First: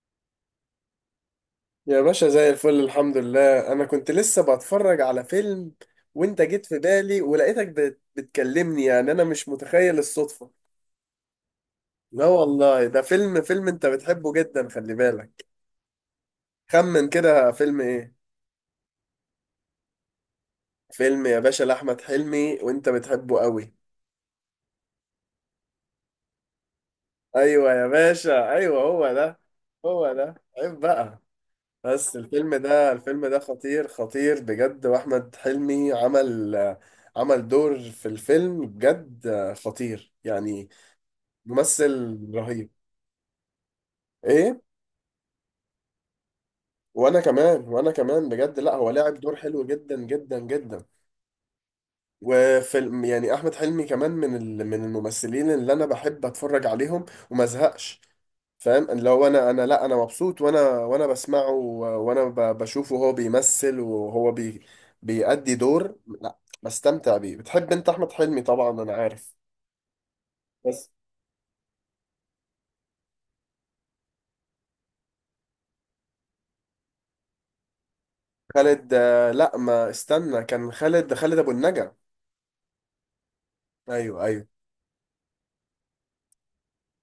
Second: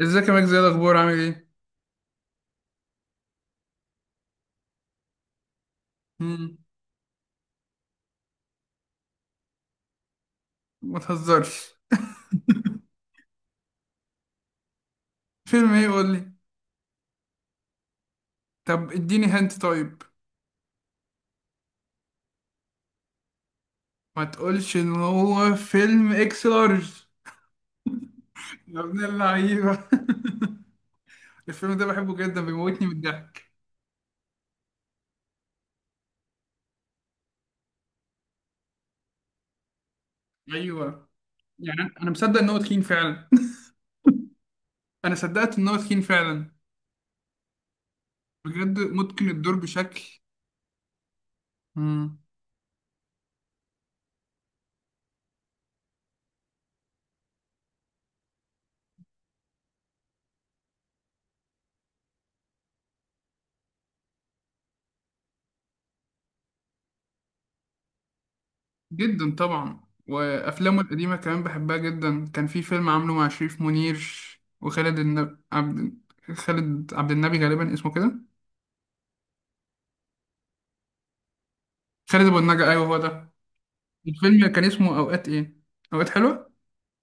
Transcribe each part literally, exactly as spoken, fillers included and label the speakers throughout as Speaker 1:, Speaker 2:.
Speaker 1: ازيك يا ماجد؟ زي الاخبار؟ عامل ايه؟
Speaker 2: يا باشا، زي الفل الحمد لله. انا كنت لسه بتفرج على فيلم وانت
Speaker 1: مم.
Speaker 2: جيت في بالي ولقيتك بت- بتكلمني، يعني انا مش متخيل الصدفة.
Speaker 1: ما تهزرش.
Speaker 2: لا والله، ده فيلم فيلم انت بتحبه جدا، خلي بالك.
Speaker 1: فيلم ايه؟ قول لي.
Speaker 2: خمن كده فيلم ايه؟
Speaker 1: طب اديني هنت طيب.
Speaker 2: فيلم يا باشا لأحمد حلمي، وانت بتحبه قوي.
Speaker 1: ما تقولش ان هو فيلم اكس لارج؟
Speaker 2: ايوه يا باشا،
Speaker 1: يا
Speaker 2: ايوه
Speaker 1: ابن
Speaker 2: هو ده.
Speaker 1: اللعيبه.
Speaker 2: هو ده؟ عيب بقى.
Speaker 1: الفيلم ده بحبه
Speaker 2: بس
Speaker 1: جدا،
Speaker 2: الفيلم
Speaker 1: بيموتني
Speaker 2: ده
Speaker 1: من
Speaker 2: الفيلم ده
Speaker 1: الضحك.
Speaker 2: خطير خطير بجد، واحمد حلمي عمل عمل دور في الفيلم بجد، خطير يعني.
Speaker 1: ايوه. يعني انا أنا
Speaker 2: ممثل
Speaker 1: مصدق ان هو
Speaker 2: رهيب.
Speaker 1: تخين فعلا.
Speaker 2: ايه؟
Speaker 1: انا صدقت ان هو تخين فعلا.
Speaker 2: وانا كمان، وانا كمان بجد. لا
Speaker 1: بجد
Speaker 2: هو لاعب
Speaker 1: متقن
Speaker 2: دور
Speaker 1: الدور
Speaker 2: حلو جدا
Speaker 1: بشكل.
Speaker 2: جدا جدا.
Speaker 1: مم.
Speaker 2: وفيلم يعني احمد حلمي كمان من ال- من الممثلين اللي انا بحب اتفرج عليهم وما ازهقش. فاهم اللي هو انا انا لا، انا مبسوط وانا وانا بسمعه و- وانا ب- بشوفه وهو بيمثل وهو بي بيأدي دور، لا بستمتع بيه. بتحب انت احمد حلمي؟ طبعا انا
Speaker 1: جدا
Speaker 2: عارف.
Speaker 1: طبعا. وافلامه
Speaker 2: بس
Speaker 1: القديمه كمان بحبها جدا. كان في فيلم عامله مع شريف منير وخالد النب... عبد، خالد عبد النبي غالبا اسمه كده.
Speaker 2: خالد، آه، لا ما استنى، كان خالد خالد ابو النجا.
Speaker 1: خالد ابو النجا، ايوه هو ده.
Speaker 2: ايوه، ايوه.
Speaker 1: الفيلم كان اسمه اوقات ايه، اوقات حلوه.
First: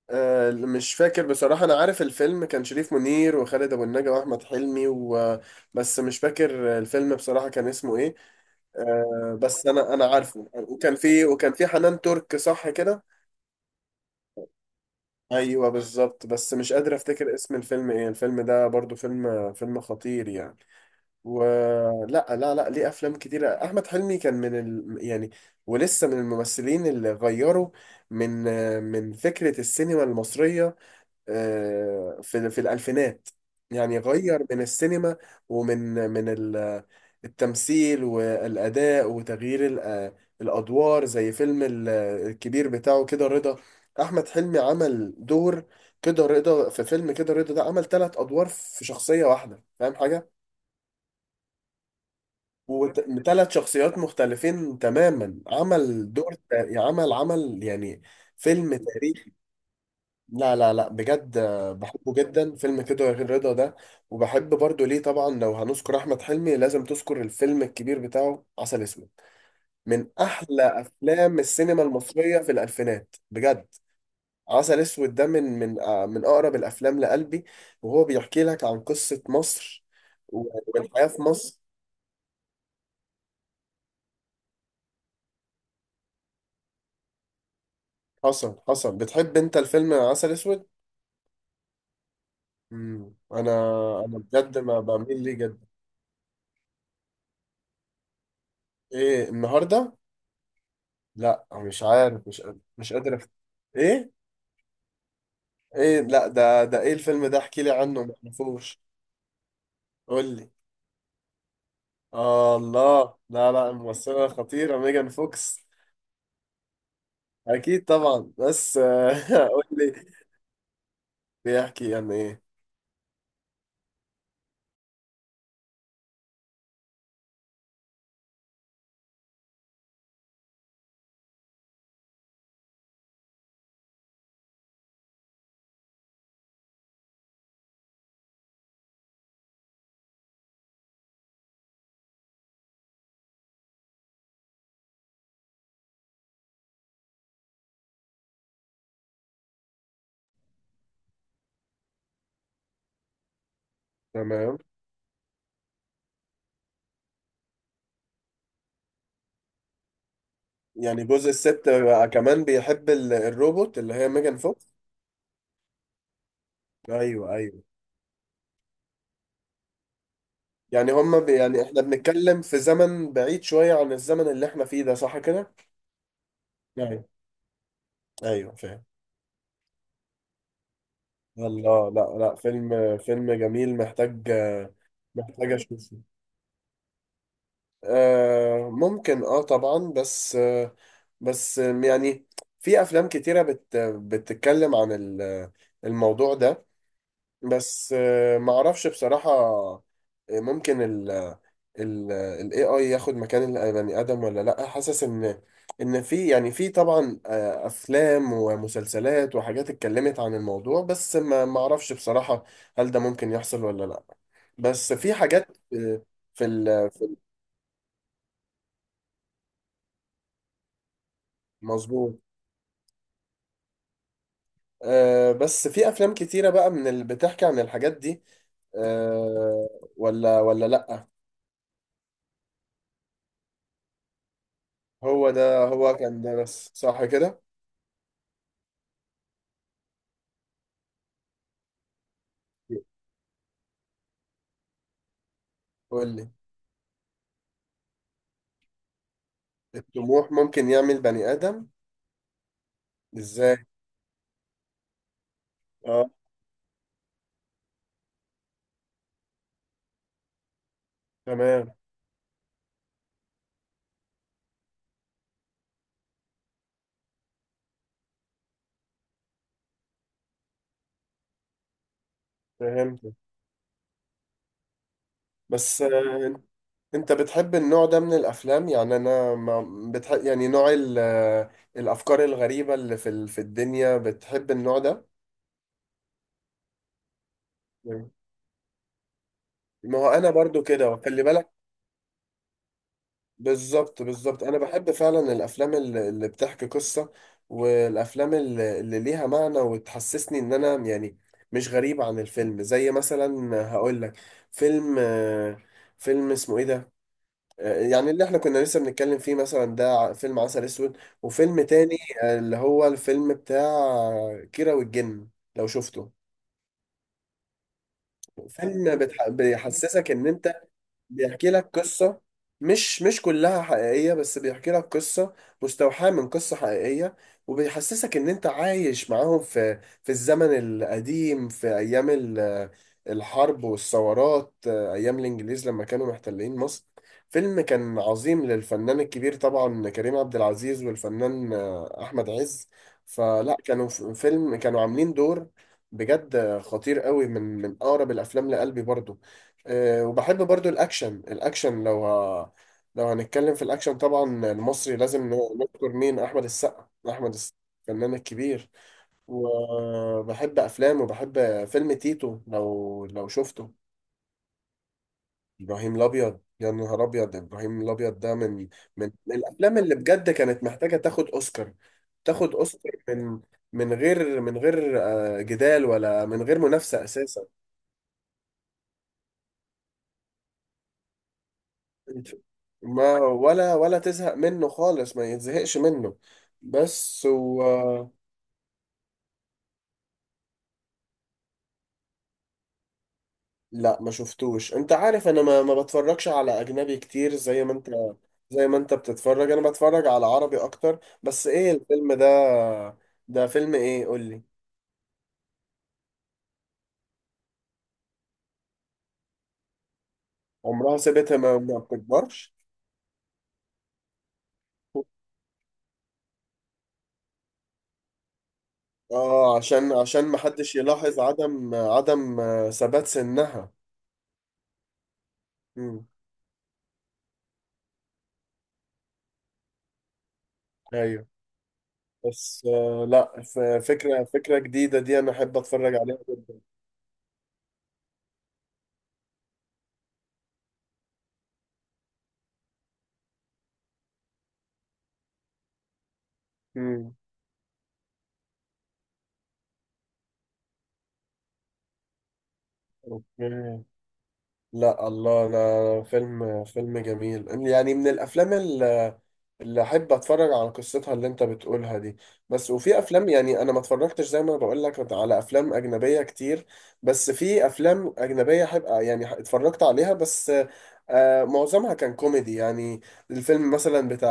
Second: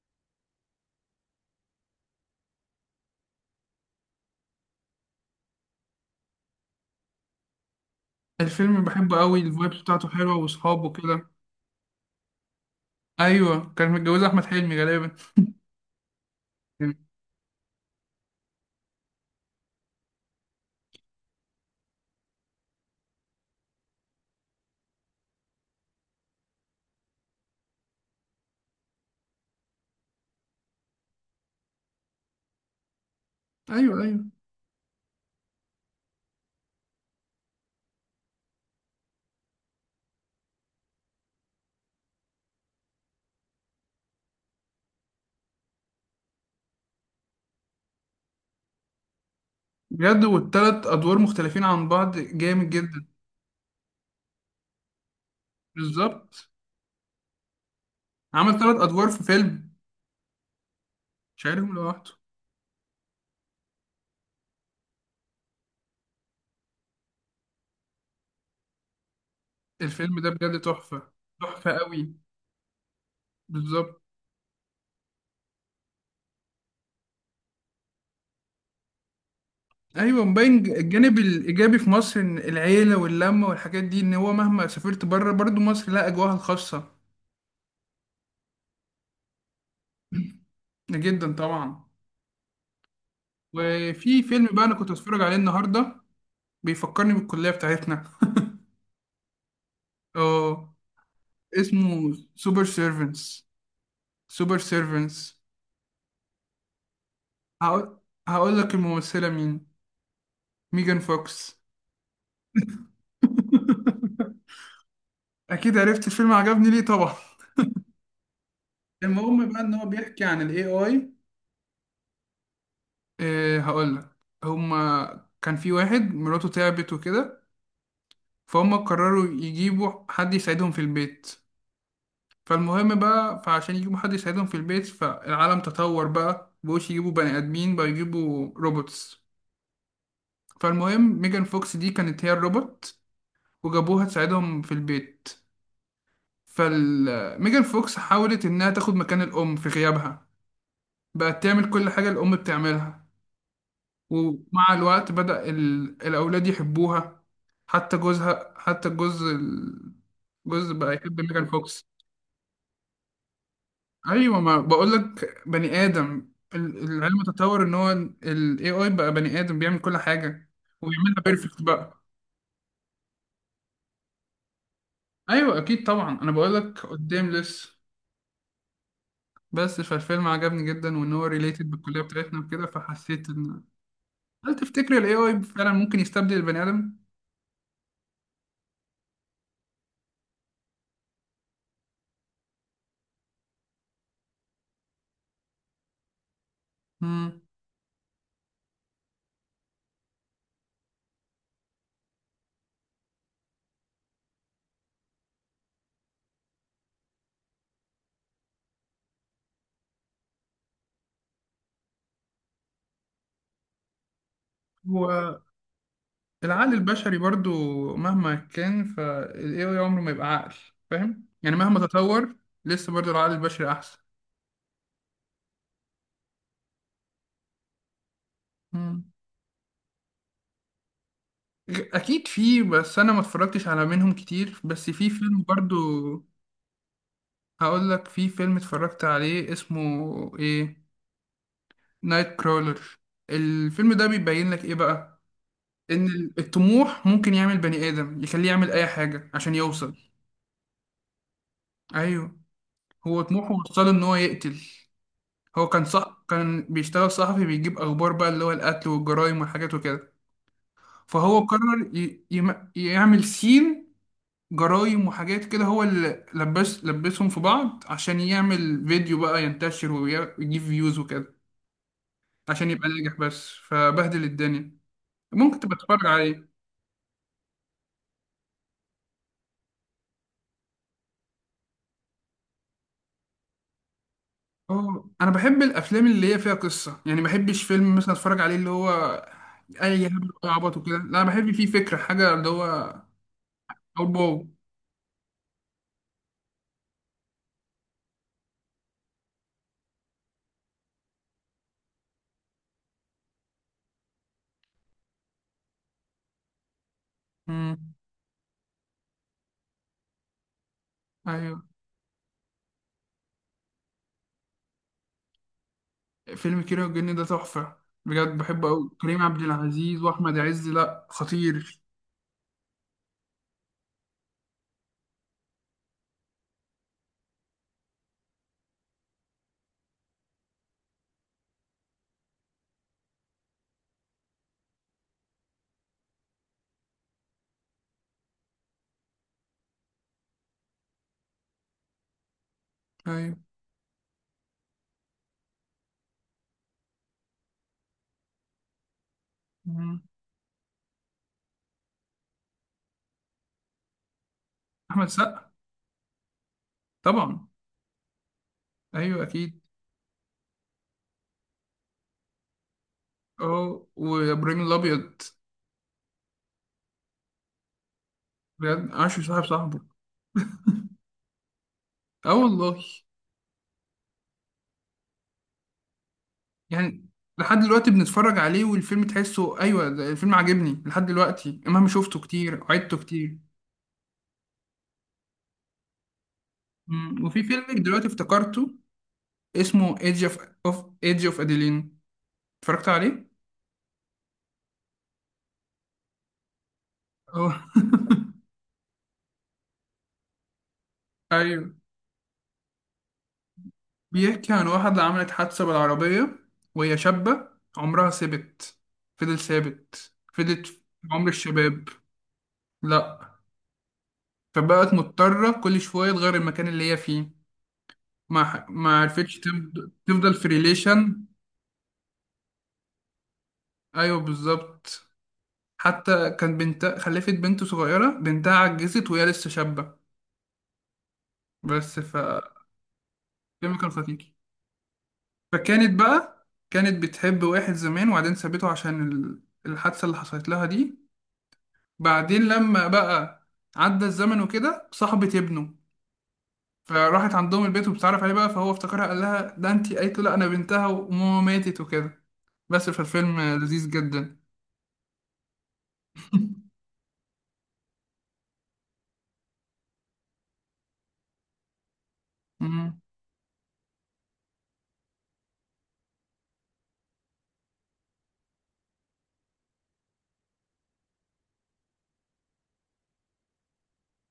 Speaker 2: آه، مش فاكر بصراحة. أنا عارف الفيلم كان شريف منير وخالد أبو النجا وأحمد حلمي و... بس مش فاكر الفيلم بصراحة كان اسمه إيه.
Speaker 1: الفيلم بحبه
Speaker 2: آه،
Speaker 1: قوي،
Speaker 2: بس
Speaker 1: الفايبس
Speaker 2: أنا أنا
Speaker 1: بتاعته حلوه
Speaker 2: عارفه،
Speaker 1: واصحابه
Speaker 2: وكان فيه
Speaker 1: كده.
Speaker 2: وكان فيه حنان ترك، صح كده؟
Speaker 1: ايوه، كان متجوز احمد حلمي غالبا.
Speaker 2: ايوه بالظبط، بس مش قادر افتكر اسم الفيلم ايه. الفيلم ده برضو فيلم فيلم خطير يعني، ولا؟ لا لا، ليه؟ افلام كتيره احمد حلمي، كان من ال... يعني ولسه من الممثلين اللي غيروا من من فكره السينما المصريه. آه، في في الألفينات.
Speaker 1: ايوه
Speaker 2: يعني
Speaker 1: ايوه.
Speaker 2: غير من السينما، ومن من ال- التمثيل والأداء وتغيير ال- الأدوار، زي فيلم ال- الكبير بتاعه كده رضا. أحمد حلمي عمل دور كده رضا. في فيلم كده رضا ده عمل ثلاث أدوار في شخصية واحدة، فاهم
Speaker 1: بجد،
Speaker 2: حاجة؟
Speaker 1: والتلات ادوار مختلفين عن بعض جامد جدا.
Speaker 2: وثلاث شخصيات مختلفين تماما. عمل دور،
Speaker 1: بالظبط.
Speaker 2: عمل عمل يعني.
Speaker 1: عمل تلات
Speaker 2: فيلم
Speaker 1: ادوار في
Speaker 2: تاريخي.
Speaker 1: فيلم.
Speaker 2: لا لا لا بجد، آه،
Speaker 1: شايلهم لوحده.
Speaker 2: بحبه جدا فيلم كده يا غير رضا ده. وبحب برضو ليه طبعا. لو هنذكر احمد حلمي لازم تذكر الفيلم الكبير بتاعه عسل اسود. من
Speaker 1: الفيلم ده بجد
Speaker 2: احلى
Speaker 1: تحفه.
Speaker 2: افلام
Speaker 1: تحفه
Speaker 2: السينما
Speaker 1: قوي.
Speaker 2: المصريه في الالفينات بجد.
Speaker 1: بالظبط.
Speaker 2: عسل اسود ده من من آه، من اقرب الافلام لقلبي. وهو بيحكي لك عن قصه مصر
Speaker 1: ايوه،
Speaker 2: و-
Speaker 1: مبين ج-
Speaker 2: والحياه
Speaker 1: الجانب
Speaker 2: في مصر.
Speaker 1: الايجابي في مصر، ان العيله واللمه والحاجات دي، ان هو مهما سافرت بره برضو مصر لها اجواءها الخاصه.
Speaker 2: حصل حصل، بتحب انت الفيلم عسل اسود؟
Speaker 1: جدا طبعا.
Speaker 2: مم. انا انا
Speaker 1: وفي فيلم
Speaker 2: بجد
Speaker 1: بقى انا
Speaker 2: ما
Speaker 1: كنت بتفرج
Speaker 2: بميل ليه
Speaker 1: عليه
Speaker 2: جدا.
Speaker 1: النهارده، بيفكرني بالكليه بتاعتنا.
Speaker 2: ايه النهارده؟
Speaker 1: اه.
Speaker 2: لا مش
Speaker 1: اسمه
Speaker 2: عارف، مش قادر
Speaker 1: سوبر
Speaker 2: مش قادر أفت...
Speaker 1: سيرفنس.
Speaker 2: ايه؟
Speaker 1: سوبر سيرفنس.
Speaker 2: ايه؟ لا ده ده ايه الفيلم ده؟ احكي لي
Speaker 1: هقول
Speaker 2: عنه، ما
Speaker 1: هقول لك
Speaker 2: اعرفوش.
Speaker 1: الممثله مين،
Speaker 2: قول لي.
Speaker 1: ميجان فوكس.
Speaker 2: آه الله، لا لا، الممثلة خطيرة ميجان فوكس.
Speaker 1: اكيد عرفت الفيلم عجبني ليه طبعا.
Speaker 2: اكيد طبعا، بس آه،
Speaker 1: المهم بقى
Speaker 2: قول
Speaker 1: ان هو
Speaker 2: لي.
Speaker 1: بيحكي عن الاي اي.
Speaker 2: بيحكي يعني ايه؟
Speaker 1: إيه؟ هقولك. هما كان في واحد مراته تعبت وكده، فهم قرروا يجيبوا حد يساعدهم في البيت. فالمهم بقى، فعشان يجيبوا حد يساعدهم في البيت، فالعالم تطور بقى، مبقوش يجيبوا بني آدمين، بقى يجيبوا روبوتس. فالمهم ميجان فوكس دي كانت هي الروبوت وجابوها تساعدهم في البيت. فال ميجان فوكس حاولت إنها تاخد مكان الأم في غيابها، بقت تعمل كل حاجة الأم بتعملها.
Speaker 2: تمام.
Speaker 1: ومع الوقت بدأ ال... الأولاد يحبوها. حتى جوزها، حتى الجوز ال- جوز بقى
Speaker 2: يعني
Speaker 1: يحب
Speaker 2: جزء
Speaker 1: ميجان
Speaker 2: الست
Speaker 1: فوكس.
Speaker 2: بقى كمان بيحب ال- الروبوت اللي هي ميجان
Speaker 1: أيوة، ما
Speaker 2: فوكس.
Speaker 1: بقولك بني آدم، ال- العلم
Speaker 2: ايوه،
Speaker 1: تطور
Speaker 2: ايوه.
Speaker 1: إن هو ال إيه آي بقى بني آدم بيعمل كل حاجة
Speaker 2: يعني هما
Speaker 1: وبيعملها
Speaker 2: بي
Speaker 1: بيرفكت
Speaker 2: يعني احنا
Speaker 1: بقى.
Speaker 2: بنتكلم في زمن بعيد شوية عن الزمن اللي احنا فيه ده، صح كده؟
Speaker 1: أيوة، أكيد طبعا، أنا بقولك
Speaker 2: ايوه،
Speaker 1: قدام لسه.
Speaker 2: ايوه، فاهم.
Speaker 1: بس فالفيلم عجبني جدا، وإن هو ريليتد
Speaker 2: الله،
Speaker 1: بالكلية
Speaker 2: لا لا،
Speaker 1: بتاعتنا وكده،
Speaker 2: فيلم
Speaker 1: فحسيت
Speaker 2: فيلم
Speaker 1: إن،
Speaker 2: جميل. محتاج
Speaker 1: هل تفتكر ال إيه آي
Speaker 2: محتاج
Speaker 1: فعلا
Speaker 2: اشوفه.
Speaker 1: ممكن يستبدل البني آدم؟
Speaker 2: آه ممكن، اه طبعا، بس آه بس يعني في افلام كتيرة بت بتتكلم عن ال- الموضوع ده.
Speaker 1: مم.
Speaker 2: بس آه، ما اعرفش بصراحة. آه، ممكن ال ال ال A I ياخد مكان البني آدم ولا لأ. حاسس ان ان في، يعني في طبعا آه، افلام ومسلسلات وحاجات اتكلمت عن الموضوع، بس ما ما اعرفش بصراحة. هل ده ممكن يحصل ولا لأ؟ بس في
Speaker 1: هو
Speaker 2: حاجات، آه، في
Speaker 1: العقل
Speaker 2: ال- في
Speaker 1: البشري برضو مهما كان، فال إيه آي عمره ما يبقى عقل. فاهم يعني مهما
Speaker 2: المظبوط.
Speaker 1: تطور لسه برضو العقل البشري أحسن.
Speaker 2: آه، بس في افلام كتيرة بقى من اللي بتحكي عن الحاجات دي.
Speaker 1: مم.
Speaker 2: آه، ولا، ولا لأ.
Speaker 1: أكيد في، بس أنا ما اتفرجتش على منهم كتير. بس في
Speaker 2: هو
Speaker 1: فيلم
Speaker 2: ده،
Speaker 1: برضو
Speaker 2: هو كان ده، بس صح كده؟
Speaker 1: هقول لك، في فيلم اتفرجت عليه اسمه إيه، نايت كرولر. الفيلم ده بيبين لك إيه بقى،
Speaker 2: قول لي.
Speaker 1: إن الطموح ممكن يعمل بني آدم، يخليه يعمل أي حاجة عشان يوصل.
Speaker 2: الطموح ممكن يعمل بني آدم؟
Speaker 1: أيوه، هو طموحه
Speaker 2: ازاي؟
Speaker 1: وصله إن هو يقتل. هو كان
Speaker 2: اه،
Speaker 1: صح، كان بيشتغل صحفي بيجيب اخبار بقى، اللي هو القتل والجرائم والحاجات وكده، فهو
Speaker 2: تمام،
Speaker 1: قرر ي... يم... يعمل سين جرائم وحاجات كده، هو اللي لبس لبسهم في بعض عشان يعمل فيديو بقى ينتشر وي- ويجيب فيوز وكده عشان يبقى
Speaker 2: فهمت.
Speaker 1: ناجح، بس فبهدل الدنيا. ممكن تبقى
Speaker 2: بس
Speaker 1: تتفرج
Speaker 2: آه،
Speaker 1: عليه.
Speaker 2: انت بتحب النوع ده من الافلام؟ يعني انا ما بتحب يعني نوع ال- آه، الافكار الغريبة اللي في ال- في الدنيا، بتحب النوع ده؟
Speaker 1: اه انا بحب الافلام اللي هي فيها قصة، يعني ما بحبش فيلم مثلا اتفرج عليه اللي هو
Speaker 2: ما
Speaker 1: اي
Speaker 2: هو
Speaker 1: هبل
Speaker 2: انا برضو
Speaker 1: وعبط
Speaker 2: كده،
Speaker 1: وكده، لا
Speaker 2: وخلي بالك.
Speaker 1: بحب فيه فكرة حاجة اللي هو.
Speaker 2: بالظبط
Speaker 1: او بو.
Speaker 2: بالظبط، انا بحب فعلا الافلام الل- اللي بتحكي قصة. والافلام الل- اللي ليها معنى وتحسسني ان انا يعني مش غريب عن الفيلم، زي مثلا هقول لك فيلم، آه، فيلم اسمه ايه ده؟ آه،
Speaker 1: مم.
Speaker 2: يعني اللي احنا كنا لسه بنتكلم فيه مثلا ده، ع- فيلم عسل اسود، وفيلم
Speaker 1: ايوه،
Speaker 2: تاني آه، اللي هو الفيلم بتاع كيرة والجن، لو شفته.
Speaker 1: فيلم كيرة والجن ده تحفة. بجد بحبه أوي،
Speaker 2: فيلم
Speaker 1: كريم
Speaker 2: بتح...
Speaker 1: عبد العزيز
Speaker 2: بيحسسك ان
Speaker 1: وأحمد
Speaker 2: انت،
Speaker 1: عز، لأ
Speaker 2: بيحكي لك
Speaker 1: خطير.
Speaker 2: قصة، مش مش كلها حقيقية، بس بيحكي لك قصة مستوحاة من قصة حقيقية. وبيحسسك إن أنت عايش معاهم في في الزمن القديم، في أيام ال- الحرب والثورات، أيام الإنجليز لما كانوا محتلين مصر. فيلم كان عظيم للفنان الكبير طبعا كريم عبد العزيز، والفنان آه، أحمد عز.
Speaker 1: أيوة.
Speaker 2: فلا كانوا، ف- فيلم كانوا عاملين دور بجد خطير قوي، من من أقرب الأفلام لقلبي برضو.
Speaker 1: مم.
Speaker 2: آه، وبحب برضو الاكشن. الاكشن لو ه... لو هنتكلم في الاكشن طبعا، المصري
Speaker 1: أحمد
Speaker 2: لازم ن-
Speaker 1: سقا.
Speaker 2: نذكر مين؟ احمد السقا، احمد
Speaker 1: طبعا.
Speaker 2: السقا الفنان الكبير.
Speaker 1: أيوة أكيد.
Speaker 2: وبحب افلامه، وبحب فيلم تيتو، لو لو شفته.
Speaker 1: أه، وإبراهيم الأبيض.
Speaker 2: ابراهيم الابيض، يا نهار ابيض، ابراهيم الابيض ده من
Speaker 1: بجد
Speaker 2: من
Speaker 1: عاشر
Speaker 2: من
Speaker 1: صاحب
Speaker 2: الافلام
Speaker 1: صاحبه.
Speaker 2: اللي بجد كانت محتاجه تاخد اوسكار.
Speaker 1: أه
Speaker 2: تاخد
Speaker 1: والله.
Speaker 2: اوسكار، من من غير، من غير آه، جدال، ولا من غير منافسه
Speaker 1: يعني
Speaker 2: اساسا.
Speaker 1: لحد دلوقتي بنتفرج عليه والفيلم تحسه، أيوة ده الفيلم عاجبني لحد دلوقتي مهما شفته كتير، عدته
Speaker 2: ما
Speaker 1: كتير.
Speaker 2: ولا ولا تزهق منه خالص، ما يتزهقش منه.
Speaker 1: مم.
Speaker 2: بس
Speaker 1: وفي
Speaker 2: و...
Speaker 1: فيلم دلوقتي افتكرته، اسمه ايدج اوف، اوف ايدج اوف اديلين. اتفرجت عليه؟
Speaker 2: لا ما شفتوش، انت عارف انا ما ما بتفرجش على اجنبي كتير
Speaker 1: اه.
Speaker 2: زي ما انت زي ما انت بتتفرج، انا بتفرج على عربي اكتر. بس ايه
Speaker 1: ايوه.
Speaker 2: الفيلم ده؟ ده فيلم ايه؟ قول لي.
Speaker 1: بيحكي عن واحدة عملت حادثة بالعربية وهي شابة، عمرها ثابت، فضل ثابت فضلت في
Speaker 2: عمرها
Speaker 1: عمر
Speaker 2: سابتها، ما ما
Speaker 1: الشباب.
Speaker 2: بتكبرش.
Speaker 1: لأ. فبقت مضطرة كل شوية تغير المكان اللي هي فيه، ما ح- ما عرفتش
Speaker 2: اه،
Speaker 1: تفض-
Speaker 2: عشان عشان
Speaker 1: تفضل
Speaker 2: ما
Speaker 1: في
Speaker 2: حدش يلاحظ
Speaker 1: ريليشن.
Speaker 2: عدم عدم ثبات سنها.
Speaker 1: أيوه بالظبط.
Speaker 2: امم.
Speaker 1: حتى كان بنت خلفت بنت صغيرة، بنتها عجزت وهي لسه شابة.
Speaker 2: ايوه،
Speaker 1: بس ف
Speaker 2: بس آه، لا، ف-
Speaker 1: الفيلم كان
Speaker 2: فكرة
Speaker 1: خطير.
Speaker 2: فكرة جديدة دي أنا أحب أتفرج
Speaker 1: فكانت
Speaker 2: عليها
Speaker 1: بقى
Speaker 2: جدا.
Speaker 1: كانت بتحب واحد زمان وبعدين سابته عشان ال- الحادثة اللي حصلت لها دي. بعدين لما بقى عدى الزمن وكده صاحبة ابنه،
Speaker 2: امم.
Speaker 1: فراحت عندهم البيت وبتعرف عليه بقى، فهو افتكرها قال لها ده انتي، قالت له لا انا بنتها وماما ماتت وكده. بس فالفيلم
Speaker 2: أوكي.
Speaker 1: لذيذ جدا.
Speaker 2: لا الله، انا فيلم فيلم جميل، يعني من الافلام اللي اللي احب اتفرج على قصتها اللي انت بتقولها دي. بس وفي
Speaker 1: مم.
Speaker 2: افلام يعني انا ما اتفرجتش، زي ما أنا بقول لك، على افلام اجنبيه كتير. بس في افلام اجنبيه احب، يعني اتفرجت عليها. بس آه معظمها كان كوميدي يعني. الفيلم مثلا بتاع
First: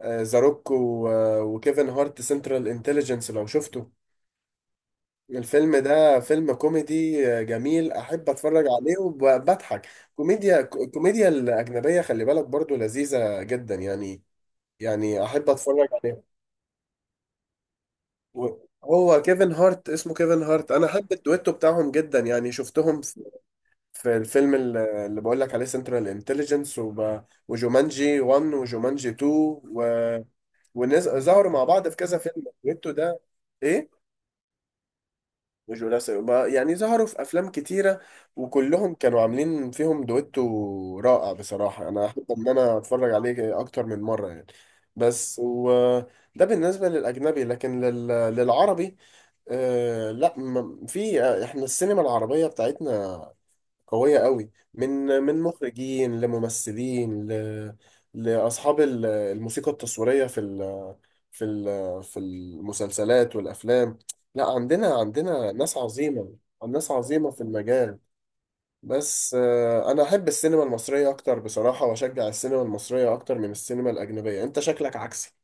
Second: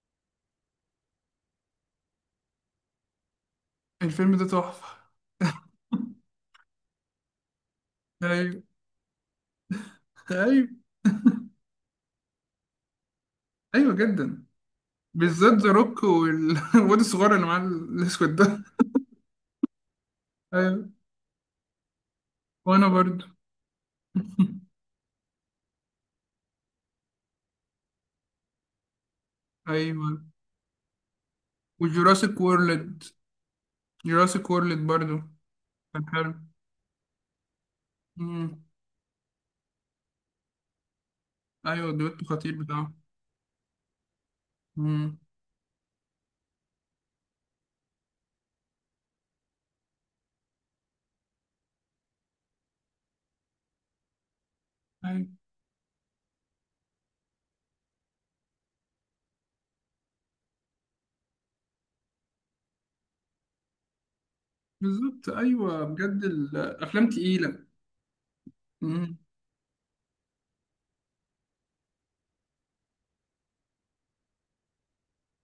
Speaker 2: آه، ذا روك وكيفن هارت، سنترال انتليجنس، لو شفته.
Speaker 1: الفيلم ده تحفة.
Speaker 2: الفيلم ده فيلم كوميدي آه، جميل، احب
Speaker 1: ايوه
Speaker 2: اتفرج عليه وبضحك. كوميديا
Speaker 1: ايوه.
Speaker 2: الكوميديا الاجنبيه، خلي بالك، برضو لذيذه جدا
Speaker 1: ايوه
Speaker 2: يعني.
Speaker 1: جدا.
Speaker 2: يعني احب
Speaker 1: بالذات ذا
Speaker 2: اتفرج
Speaker 1: روك
Speaker 2: عليه.
Speaker 1: والواد الصغير اللي معاه الاسود ده.
Speaker 2: هو كيفن هارت، اسمه كيفن هارت. انا
Speaker 1: ايوه،
Speaker 2: احب الدويتو بتاعهم جدا، يعني
Speaker 1: وانا
Speaker 2: شفتهم في
Speaker 1: برضو.
Speaker 2: في الفيلم ال- اللي بقول لك عليه سنترال انتليجنس، وجومانجي واحد وجومانجي اتنين و...
Speaker 1: ايوه.
Speaker 2: ونز... ظهروا مع بعض في كذا فيلم
Speaker 1: وجوراسيك
Speaker 2: الدويتو
Speaker 1: وورلد.
Speaker 2: ده. ايه،
Speaker 1: جوراسيك وورلد برضو.
Speaker 2: جوجو
Speaker 1: كان
Speaker 2: لاسا،
Speaker 1: حلو.
Speaker 2: ما- يعني ظهروا في افلام كتيره.
Speaker 1: مم.
Speaker 2: وكلهم كانوا عاملين فيهم دويتو رائع
Speaker 1: ايوه
Speaker 2: بصراحه. انا
Speaker 1: الدويتو
Speaker 2: احب ان
Speaker 1: خطير
Speaker 2: انا
Speaker 1: بتاعه.
Speaker 2: اتفرج عليه اكتر من مره يعني.
Speaker 1: مم.
Speaker 2: بس وده بالنسبه للاجنبي، لكن لل... للعربي، آه لا، ما- في احنا السينما العربيه بتاعتنا قوية قوي، من
Speaker 1: أيوة.
Speaker 2: من مخرجين لممثلين، ل... لأصحاب ال- الموسيقى التصويرية في ال... في ال... في المسلسلات والأفلام. لا، عندنا
Speaker 1: بالظبط.
Speaker 2: عندنا ناس
Speaker 1: ايوه بجد،
Speaker 2: عظيمة، ناس
Speaker 1: الافلام
Speaker 2: عظيمة في
Speaker 1: تقيله.
Speaker 2: المجال.
Speaker 1: مم.
Speaker 2: بس آه، أنا أحب السينما المصرية أكتر بصراحة، وأشجع السينما المصرية أكتر من السينما الأجنبية، أنت شكلك عكسي.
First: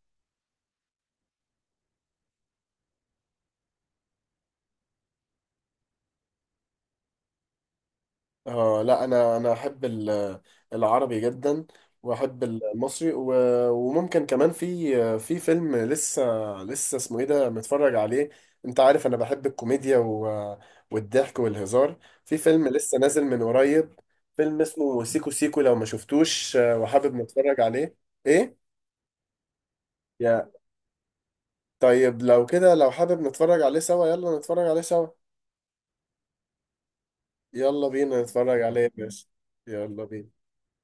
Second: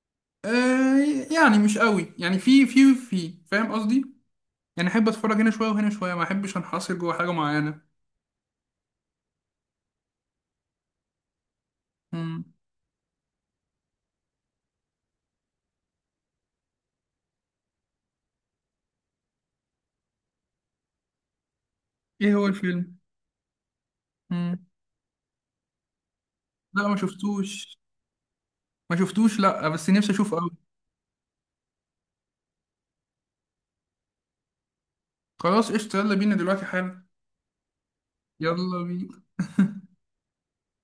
Speaker 1: آه يعني مش قوي، يعني في في في فاهم قصدي، يعني احب اتفرج هنا شويه وهنا شويه، ما احبش انحصر جوه حاجه معينه.
Speaker 2: اه لا، انا انا احب ال- العربي جدا،
Speaker 1: مم.
Speaker 2: واحب المصري و- وممكن كمان في في فيلم لسه، لسه اسمه ايه ده متفرج عليه. انت عارف انا بحب الكوميديا و- والضحك والهزار.
Speaker 1: ايه
Speaker 2: في
Speaker 1: هو
Speaker 2: فيلم
Speaker 1: الفيلم؟
Speaker 2: لسه نازل من قريب،
Speaker 1: مم.
Speaker 2: فيلم اسمه سيكو سيكو، لو ما شفتوش آه،
Speaker 1: لا ما
Speaker 2: وحابب نتفرج
Speaker 1: شفتوش.
Speaker 2: عليه. ايه؟
Speaker 1: ما شفتوش، لا بس نفسي اشوفه قوي.
Speaker 2: يا، طيب لو كده، لو حابب نتفرج عليه سوا يلا نتفرج عليه سوا.
Speaker 1: خلاص قشطه، يلا بينا دلوقتي حالا.
Speaker 2: يلا بينا نتفرج عليه
Speaker 1: يلا
Speaker 2: يا
Speaker 1: بينا.
Speaker 2: باشا، يلا بينا.